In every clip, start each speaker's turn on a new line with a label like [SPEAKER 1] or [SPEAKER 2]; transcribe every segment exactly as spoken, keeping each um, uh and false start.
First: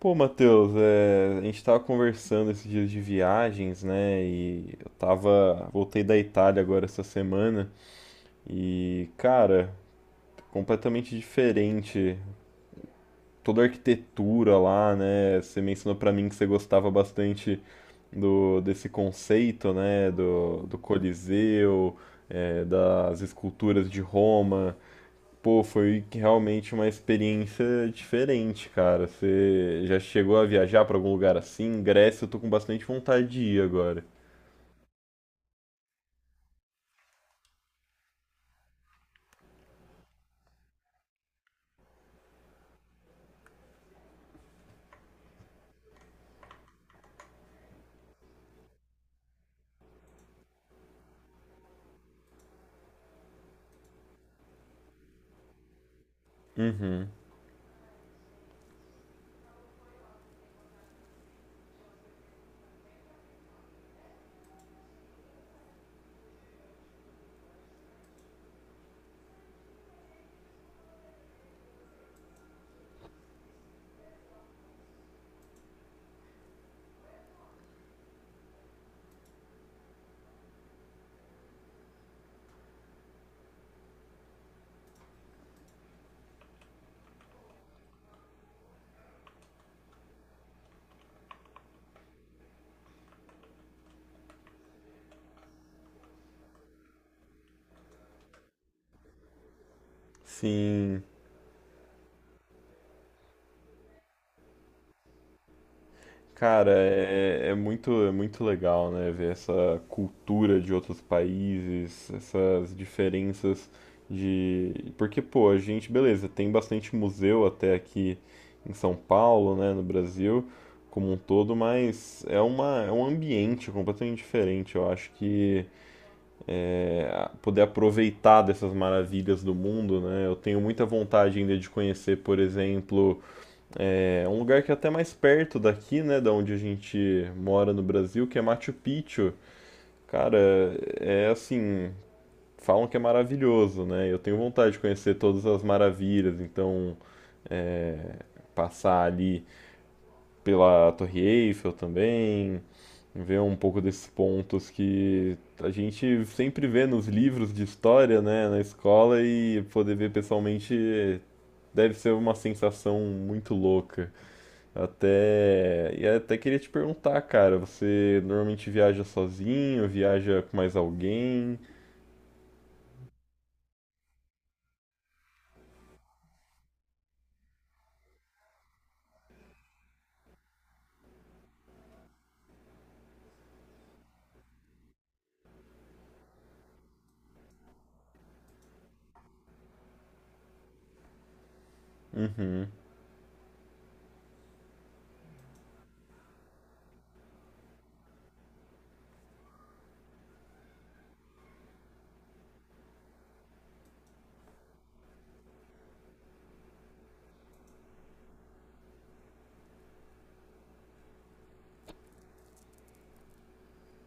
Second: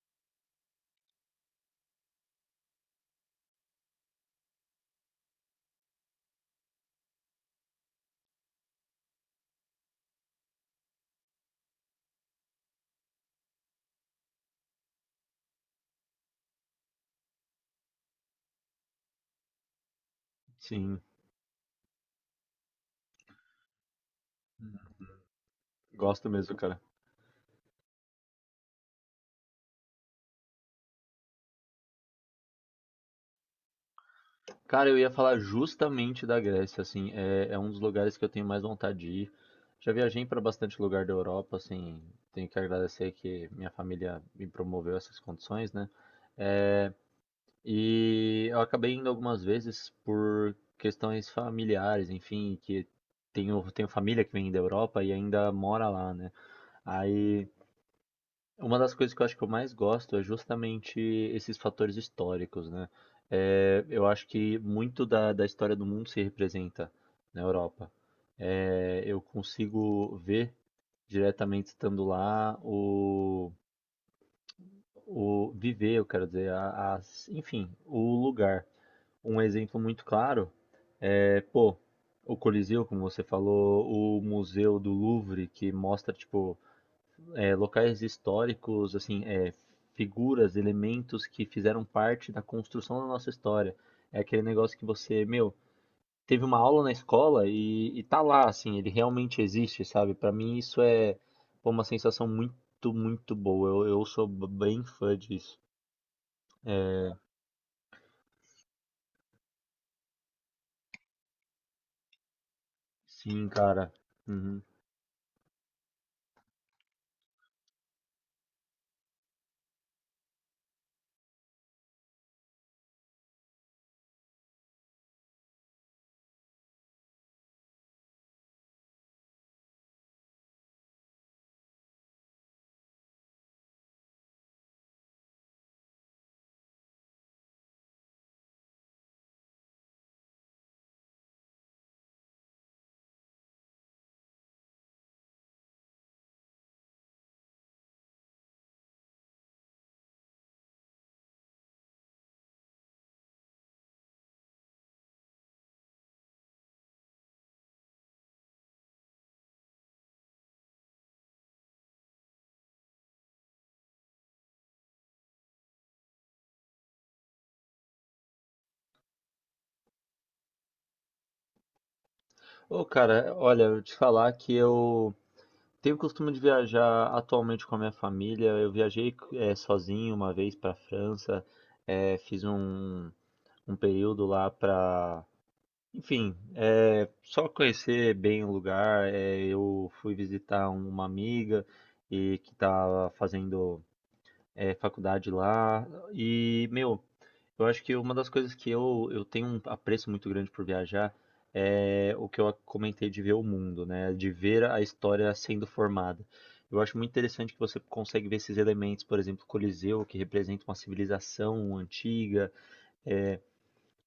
[SPEAKER 1] Pô, Matheus, é, a gente tava conversando esses dias de viagens, né? E eu tava. Voltei da Itália agora essa semana e, cara, completamente diferente. Toda a arquitetura lá, né? Você mencionou pra mim que você gostava bastante do desse conceito, né? Do, do
[SPEAKER 2] Sim,
[SPEAKER 1] Coliseu, é, das esculturas de Roma. Pô, foi que
[SPEAKER 2] gosto mesmo,
[SPEAKER 1] realmente
[SPEAKER 2] cara.
[SPEAKER 1] uma experiência diferente, cara. Você já chegou a viajar pra algum lugar assim? Grécia, eu tô com bastante vontade de ir agora.
[SPEAKER 2] Cara, eu ia falar justamente da Grécia, assim, é, é um dos lugares que eu tenho mais vontade de ir. Já viajei para bastante lugar da Europa, assim, tenho que agradecer que minha família me promoveu essas condições, né? É, e eu acabei indo algumas vezes por questões familiares, enfim, que tenho, tenho família que vem da Europa e ainda mora lá, né?
[SPEAKER 1] Uhum.
[SPEAKER 2] Aí uma das coisas que eu acho que eu mais gosto é justamente esses fatores históricos, né? Eh, eu acho que muito da, da história do mundo se representa na Europa. Eh, eu consigo ver diretamente estando lá o, o viver, eu quero dizer, a- as, enfim, o lugar. Um exemplo muito claro é, pô, o Coliseu, como você falou, o Museu do Louvre, que mostra, tipo, é, locais históricos, assim, é, figuras, elementos que fizeram parte da construção da nossa história. É aquele negócio que você, meu, teve uma aula na escola e, e tá lá, assim, ele realmente existe, sabe? Pra mim isso
[SPEAKER 1] Sim,
[SPEAKER 2] é pô, uma sensação muito, muito boa. Eu, eu sou b- bem fã disso.
[SPEAKER 1] cara,
[SPEAKER 2] É,
[SPEAKER 1] é, é muito, é muito legal, né? Ver essa cultura de outros países, essas
[SPEAKER 2] sim,
[SPEAKER 1] diferenças
[SPEAKER 2] cara. Uhum.
[SPEAKER 1] de. Porque, pô, a gente, beleza, tem bastante museu até aqui em São Paulo, né? No Brasil como um todo, mas é uma, é um ambiente completamente diferente. Eu acho que poder aproveitar dessas maravilhas do mundo, né? Eu tenho muita vontade ainda de conhecer, por exemplo, é, um lugar que é até mais perto daqui, né, da onde a gente mora no Brasil, que é Machu Picchu. Cara, é assim, falam que é maravilhoso, né? Eu tenho vontade de conhecer todas as maravilhas, então é, passar ali pela Torre Eiffel também, ver um pouco desses pontos que a gente sempre vê nos livros de história, né, na escola, e poder ver pessoalmente deve ser uma sensação muito louca. Até e até queria te perguntar, cara, você normalmente viaja sozinho, viaja com mais alguém?
[SPEAKER 2] Ô, cara, olha, eu te falar que eu tenho o costume de viajar atualmente com a minha família. Eu viajei eh, sozinho uma vez para a França, eh, fiz um, um período lá para, enfim, eh, só conhecer bem o lugar. Eh, eu fui visitar uma amiga e que estava fazendo é, faculdade lá. E, meu, eu acho que uma das coisas que eu, eu tenho um apreço muito grande por viajar é o que eu comentei de ver o mundo, né? De ver a história sendo formada. Eu acho muito interessante que você consegue ver esses elementos, por exemplo, o Coliseu, que representa uma civilização antiga,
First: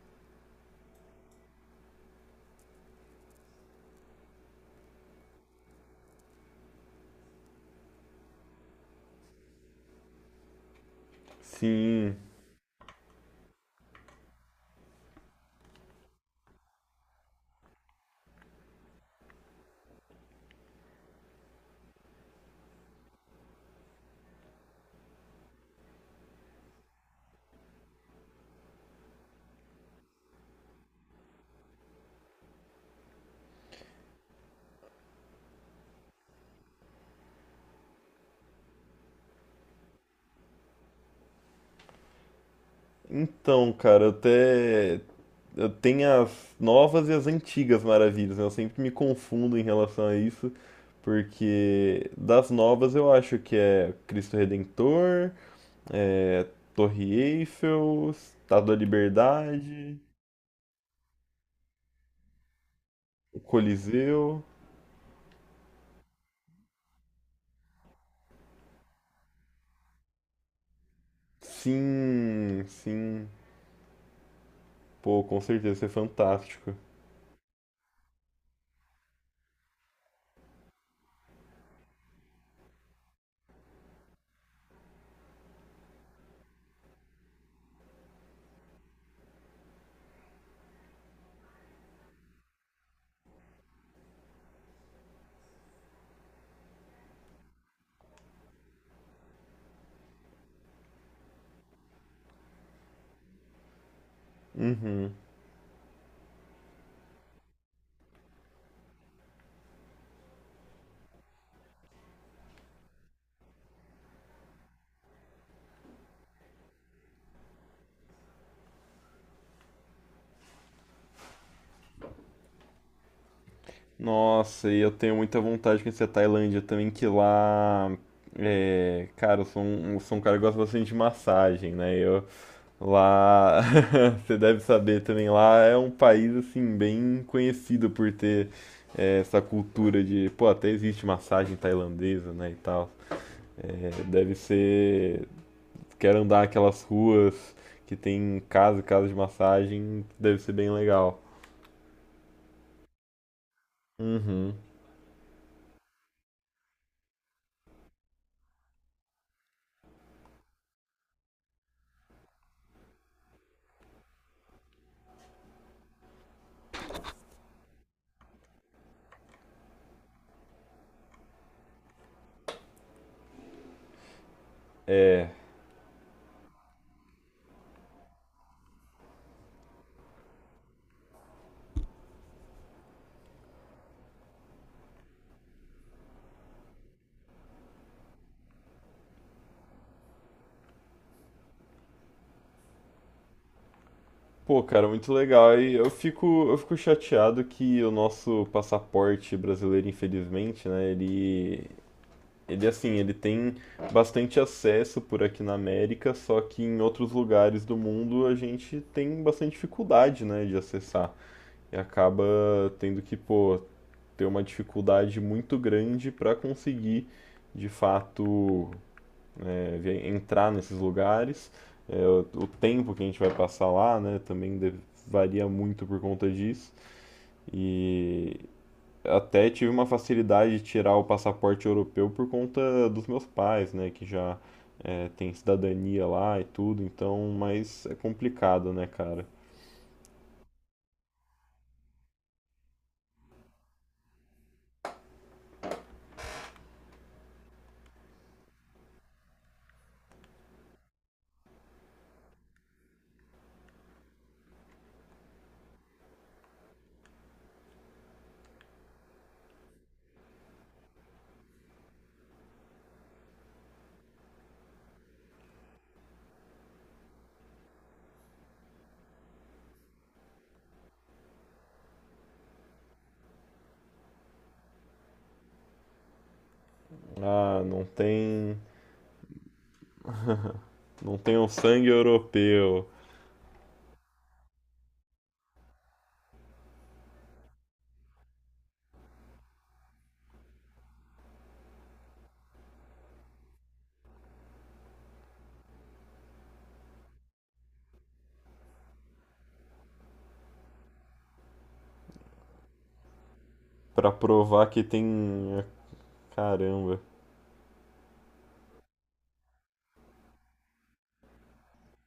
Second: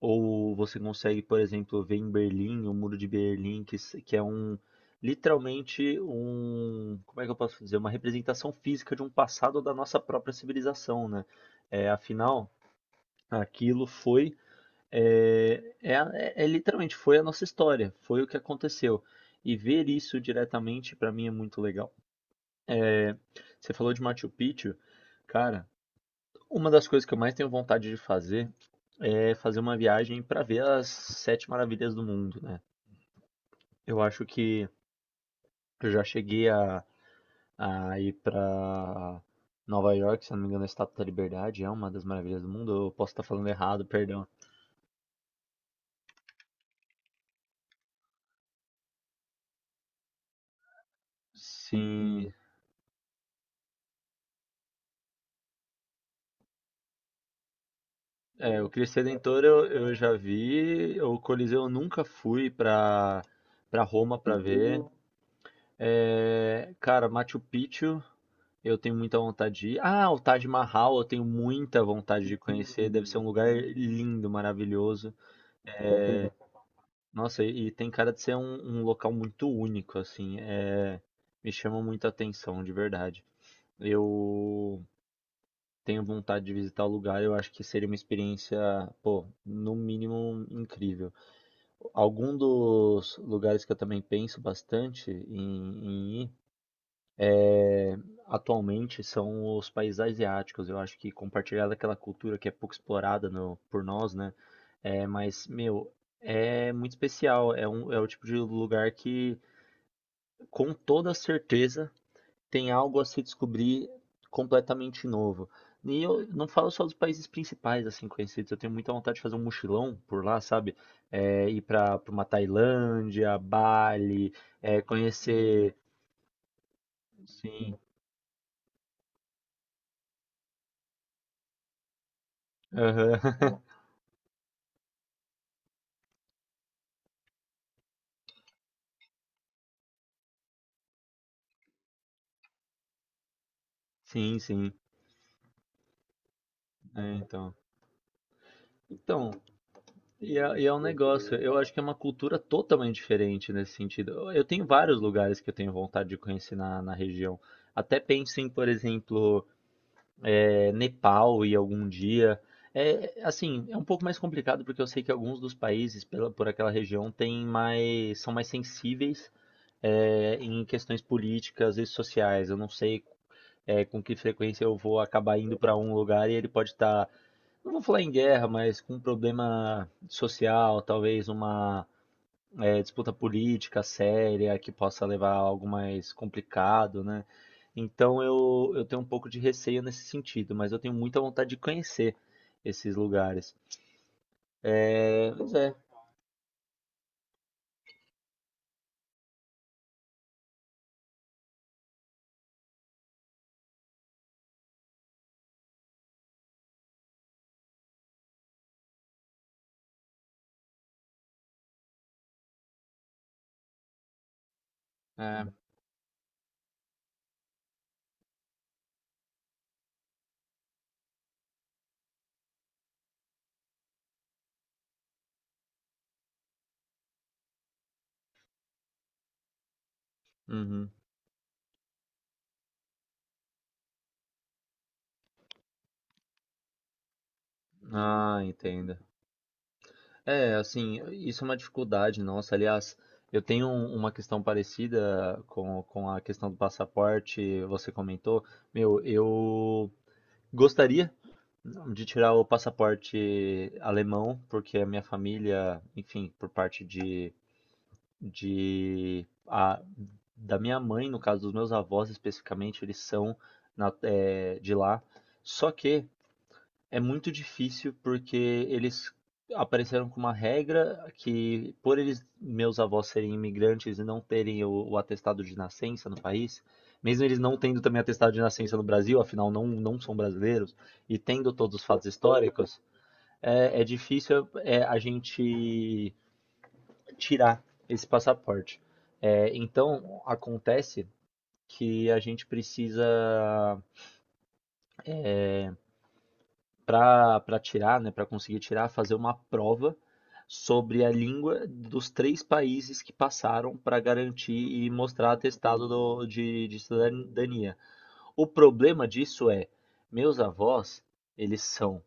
[SPEAKER 2] ou você consegue, por exemplo, ver em Berlim, o Muro de Berlim, que, se- que é um literalmente um, como é que eu posso dizer, uma representação física de um passado da nossa própria civilização, né? É,
[SPEAKER 1] Sim.
[SPEAKER 2] afinal, aquilo foi é, é, a- é- é literalmente foi a nossa história, foi o que aconteceu. E ver isso diretamente para mim é muito legal. É, você falou de Machu Picchu, cara. Uma das coisas que eu mais tenho vontade de fazer é fazer uma viagem para ver as sete maravilhas do mundo, né? Eu acho que eu já cheguei a, a ir para Nova York, se eu não me engano, a Estátua da Liberdade é uma das maravilhas do mundo. Eu posso estar falando
[SPEAKER 1] Então,
[SPEAKER 2] errado,
[SPEAKER 1] cara, eu
[SPEAKER 2] perdão.
[SPEAKER 1] até eu tenho as novas e as antigas maravilhas, né? Eu sempre me confundo em relação a isso, porque
[SPEAKER 2] Sim,
[SPEAKER 1] das novas eu acho que é Cristo Redentor, é Torre Eiffel,
[SPEAKER 2] é, o
[SPEAKER 1] Estátua da
[SPEAKER 2] Cristo Redentor eu, eu
[SPEAKER 1] Liberdade,
[SPEAKER 2] já vi, o Coliseu eu nunca fui para
[SPEAKER 1] o
[SPEAKER 2] para Roma para
[SPEAKER 1] Coliseu.
[SPEAKER 2] ver. É, cara, Machu Picchu eu tenho muita vontade de ir. Ah, o Taj Mahal, eu tenho muita vontade de
[SPEAKER 1] Sim,
[SPEAKER 2] conhecer. Deve ser um
[SPEAKER 1] sim.
[SPEAKER 2] lugar lindo, maravilhoso.
[SPEAKER 1] Pô, com certeza, isso é
[SPEAKER 2] É,
[SPEAKER 1] fantástico.
[SPEAKER 2] nossa, e e tem cara de ser um, um local muito único, assim. É, me chama muita atenção, de verdade. Eu tenho vontade de visitar o lugar. Eu acho que seria uma experiência, pô, no mínimo incrível. Algum dos lugares que eu também penso bastante em, em ir atualmente são os países asiáticos. Eu acho que compartilhar daquela cultura que é pouco explorada no- por nós, né? É,
[SPEAKER 1] Uhum.
[SPEAKER 2] mas, meu, é muito especial. É, um, é o tipo de lugar que, com toda certeza, tem algo a se descobrir completamente novo. E eu não falo só dos países principais, assim, conhecidos. Eu tenho muita vontade de fazer um mochilão por lá, sabe? É, ir para uma Tailândia, Bali,
[SPEAKER 1] Nossa, e
[SPEAKER 2] é,
[SPEAKER 1] eu tenho muita
[SPEAKER 2] conhecer.
[SPEAKER 1] vontade de conhecer a Tailândia também, que
[SPEAKER 2] Sim.
[SPEAKER 1] lá, é, cara, eu sou um, eu sou um cara que gosta bastante de massagem, né? Eu
[SPEAKER 2] Aham.
[SPEAKER 1] lá, você deve saber também, lá é um país assim bem conhecido por ter é, essa cultura de, pô, até existe massagem tailandesa, né, e tal. É, deve
[SPEAKER 2] Sim, sim.
[SPEAKER 1] ser, quero andar aquelas
[SPEAKER 2] É,
[SPEAKER 1] ruas
[SPEAKER 2] então.
[SPEAKER 1] que tem casa, casa de
[SPEAKER 2] Então,
[SPEAKER 1] massagem,
[SPEAKER 2] e
[SPEAKER 1] deve ser
[SPEAKER 2] é, e
[SPEAKER 1] bem
[SPEAKER 2] é um
[SPEAKER 1] legal.
[SPEAKER 2] negócio, eu acho que é uma cultura totalmente diferente nesse sentido. Eu eu
[SPEAKER 1] Uhum.
[SPEAKER 2] tenho vários lugares que eu tenho vontade de conhecer na, na região. Até penso em, por exemplo, é, Nepal e algum dia. É, assim, é um pouco mais complicado porque eu sei que alguns dos países pela, por aquela região têm mais, são mais sensíveis é, em questões políticas e sociais. Eu não sei é, com que frequência eu vou
[SPEAKER 1] É,
[SPEAKER 2] acabar indo para um lugar e ele pode estar, não vou falar em guerra, mas com um problema social, talvez uma é, disputa política séria que possa levar a algo mais complicado, né? Então eu, eu tenho um pouco de receio nesse sentido, mas eu tenho muita vontade de conhecer esses lugares.
[SPEAKER 1] Pô, cara, muito
[SPEAKER 2] É, pois
[SPEAKER 1] legal. E
[SPEAKER 2] é,
[SPEAKER 1] eu fico, eu fico chateado que o nosso passaporte brasileiro, infelizmente, né, ele, ele assim, ele tem bastante acesso por aqui na América, só que em outros lugares do mundo a gente tem bastante dificuldade, né, de acessar. E acaba tendo que, pô, ter uma dificuldade
[SPEAKER 2] é,
[SPEAKER 1] muito grande para conseguir, de fato, é, ver- entrar nesses lugares. É, o, o tempo que a gente vai passar lá, né, também de- varia muito por conta disso. E até tive uma facilidade de
[SPEAKER 2] uhum.
[SPEAKER 1] tirar o passaporte europeu por conta dos meus pais, né, que já é, têm cidadania lá e tudo. Então, mas é
[SPEAKER 2] Ah,
[SPEAKER 1] complicado, né,
[SPEAKER 2] entendo.
[SPEAKER 1] cara?
[SPEAKER 2] É, assim, isso é uma dificuldade nossa. Aliás, eu tenho um- uma questão parecida com, com a questão do passaporte, você comentou. Meu, eu gostaria de tirar o passaporte alemão, porque a minha família, enfim, por parte de, de a, da minha mãe, no caso dos meus avós especificamente, eles são na- é, de lá. Só que é muito difícil porque eles apareceram com uma regra que, por eles, meus avós serem imigrantes e não terem o, o atestado de nascença no país, mesmo eles não
[SPEAKER 1] Ah,
[SPEAKER 2] tendo
[SPEAKER 1] não
[SPEAKER 2] também atestado de
[SPEAKER 1] tem,
[SPEAKER 2] nascença no Brasil, afinal não, não são brasileiros,
[SPEAKER 1] não
[SPEAKER 2] e
[SPEAKER 1] tem o
[SPEAKER 2] tendo todos os
[SPEAKER 1] sangue
[SPEAKER 2] fatos históricos,
[SPEAKER 1] europeu
[SPEAKER 2] é, é difícil é, a gente tirar esse passaporte. É, então, acontece que a gente precisa para para tirar, né, para conseguir tirar, fazer uma prova sobre a língua dos três países que passaram para
[SPEAKER 1] pra
[SPEAKER 2] garantir
[SPEAKER 1] provar que
[SPEAKER 2] e mostrar
[SPEAKER 1] tem.
[SPEAKER 2] atestado do, de, de
[SPEAKER 1] Caramba,
[SPEAKER 2] cidadania. O problema disso é, meus avós, eles são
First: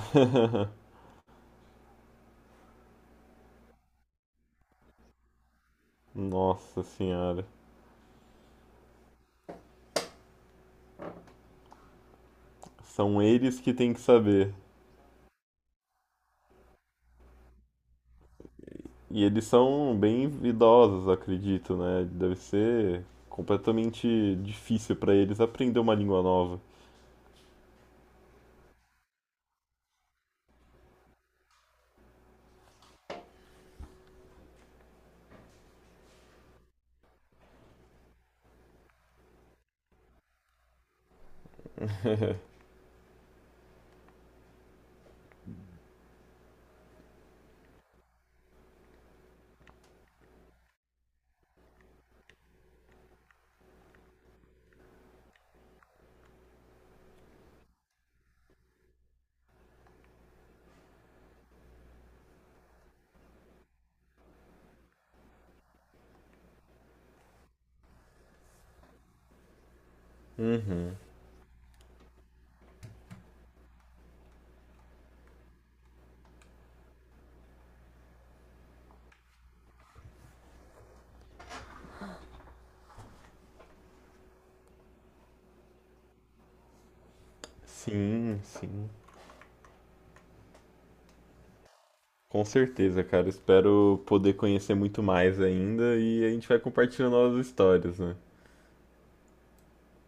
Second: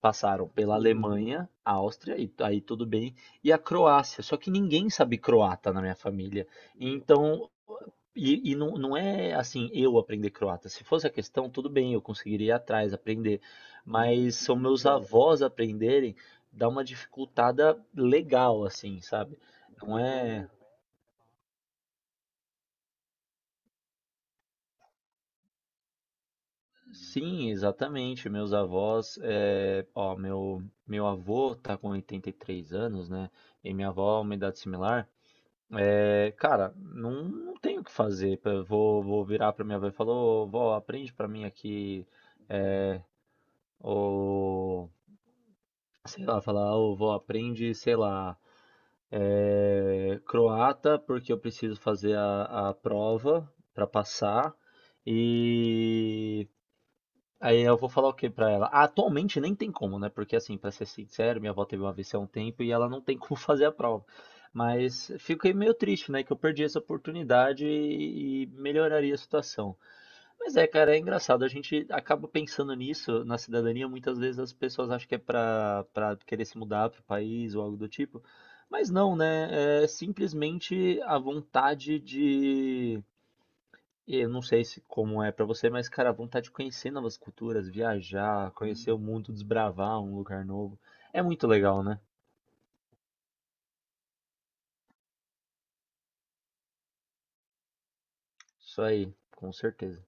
[SPEAKER 2] passaram pela Alemanha, Áustria, e aí tudo bem, e a Croácia. Só que ninguém sabe croata na minha família.
[SPEAKER 1] nossa senhora.
[SPEAKER 2] Então, e, e não, não é assim, eu aprender croata. Se fosse a questão, tudo bem, eu conseguiria ir atrás,
[SPEAKER 1] São
[SPEAKER 2] aprender.
[SPEAKER 1] eles que têm que
[SPEAKER 2] Mas
[SPEAKER 1] saber.
[SPEAKER 2] são meus avós aprenderem, dá uma dificultada legal, assim,
[SPEAKER 1] E
[SPEAKER 2] sabe?
[SPEAKER 1] eles são
[SPEAKER 2] Não
[SPEAKER 1] bem
[SPEAKER 2] é.
[SPEAKER 1] idosos, acredito, né? Deve ser completamente difícil para eles aprender uma língua nova.
[SPEAKER 2] Sim, exatamente. Meus avós. É... Ó, meu, meu avô tá com oitenta e três anos, né? E minha avó, uma idade similar. É... Cara, não, não tenho o que fazer. Eu Vou, vou virar pra minha avó e falar: Ô, vó, aprende pra mim aqui. Ô sei lá, falar, ô vó, aprende, sei lá, é, croata, porque eu preciso fazer a, a prova para passar. E aí eu vou falar o que pra ela? Ah, atualmente nem tem como, né? Porque assim, pra ser sincero, minha avó teve uma A V C há um tempo e ela não tem como fazer a prova. Mas fiquei meio triste, né? Que eu perdi essa oportunidade e, e melhoraria a situação. Mas é, cara, é engraçado. A gente acaba pensando nisso na cidadania. Muitas vezes as pessoas acham que é pra, pra querer se mudar pro país ou algo do tipo. Mas não, né? É simplesmente a vontade de. Eu não sei se como é pra você, mas, cara, a vontade de conhecer novas culturas,
[SPEAKER 1] Sim,
[SPEAKER 2] viajar,
[SPEAKER 1] sim.
[SPEAKER 2] conhecer o mundo, desbravar um lugar novo. É muito legal, né?
[SPEAKER 1] Com certeza, cara. Espero poder conhecer muito mais ainda e a gente vai compartilhando novas histórias, né?
[SPEAKER 2] Isso aí, com certeza.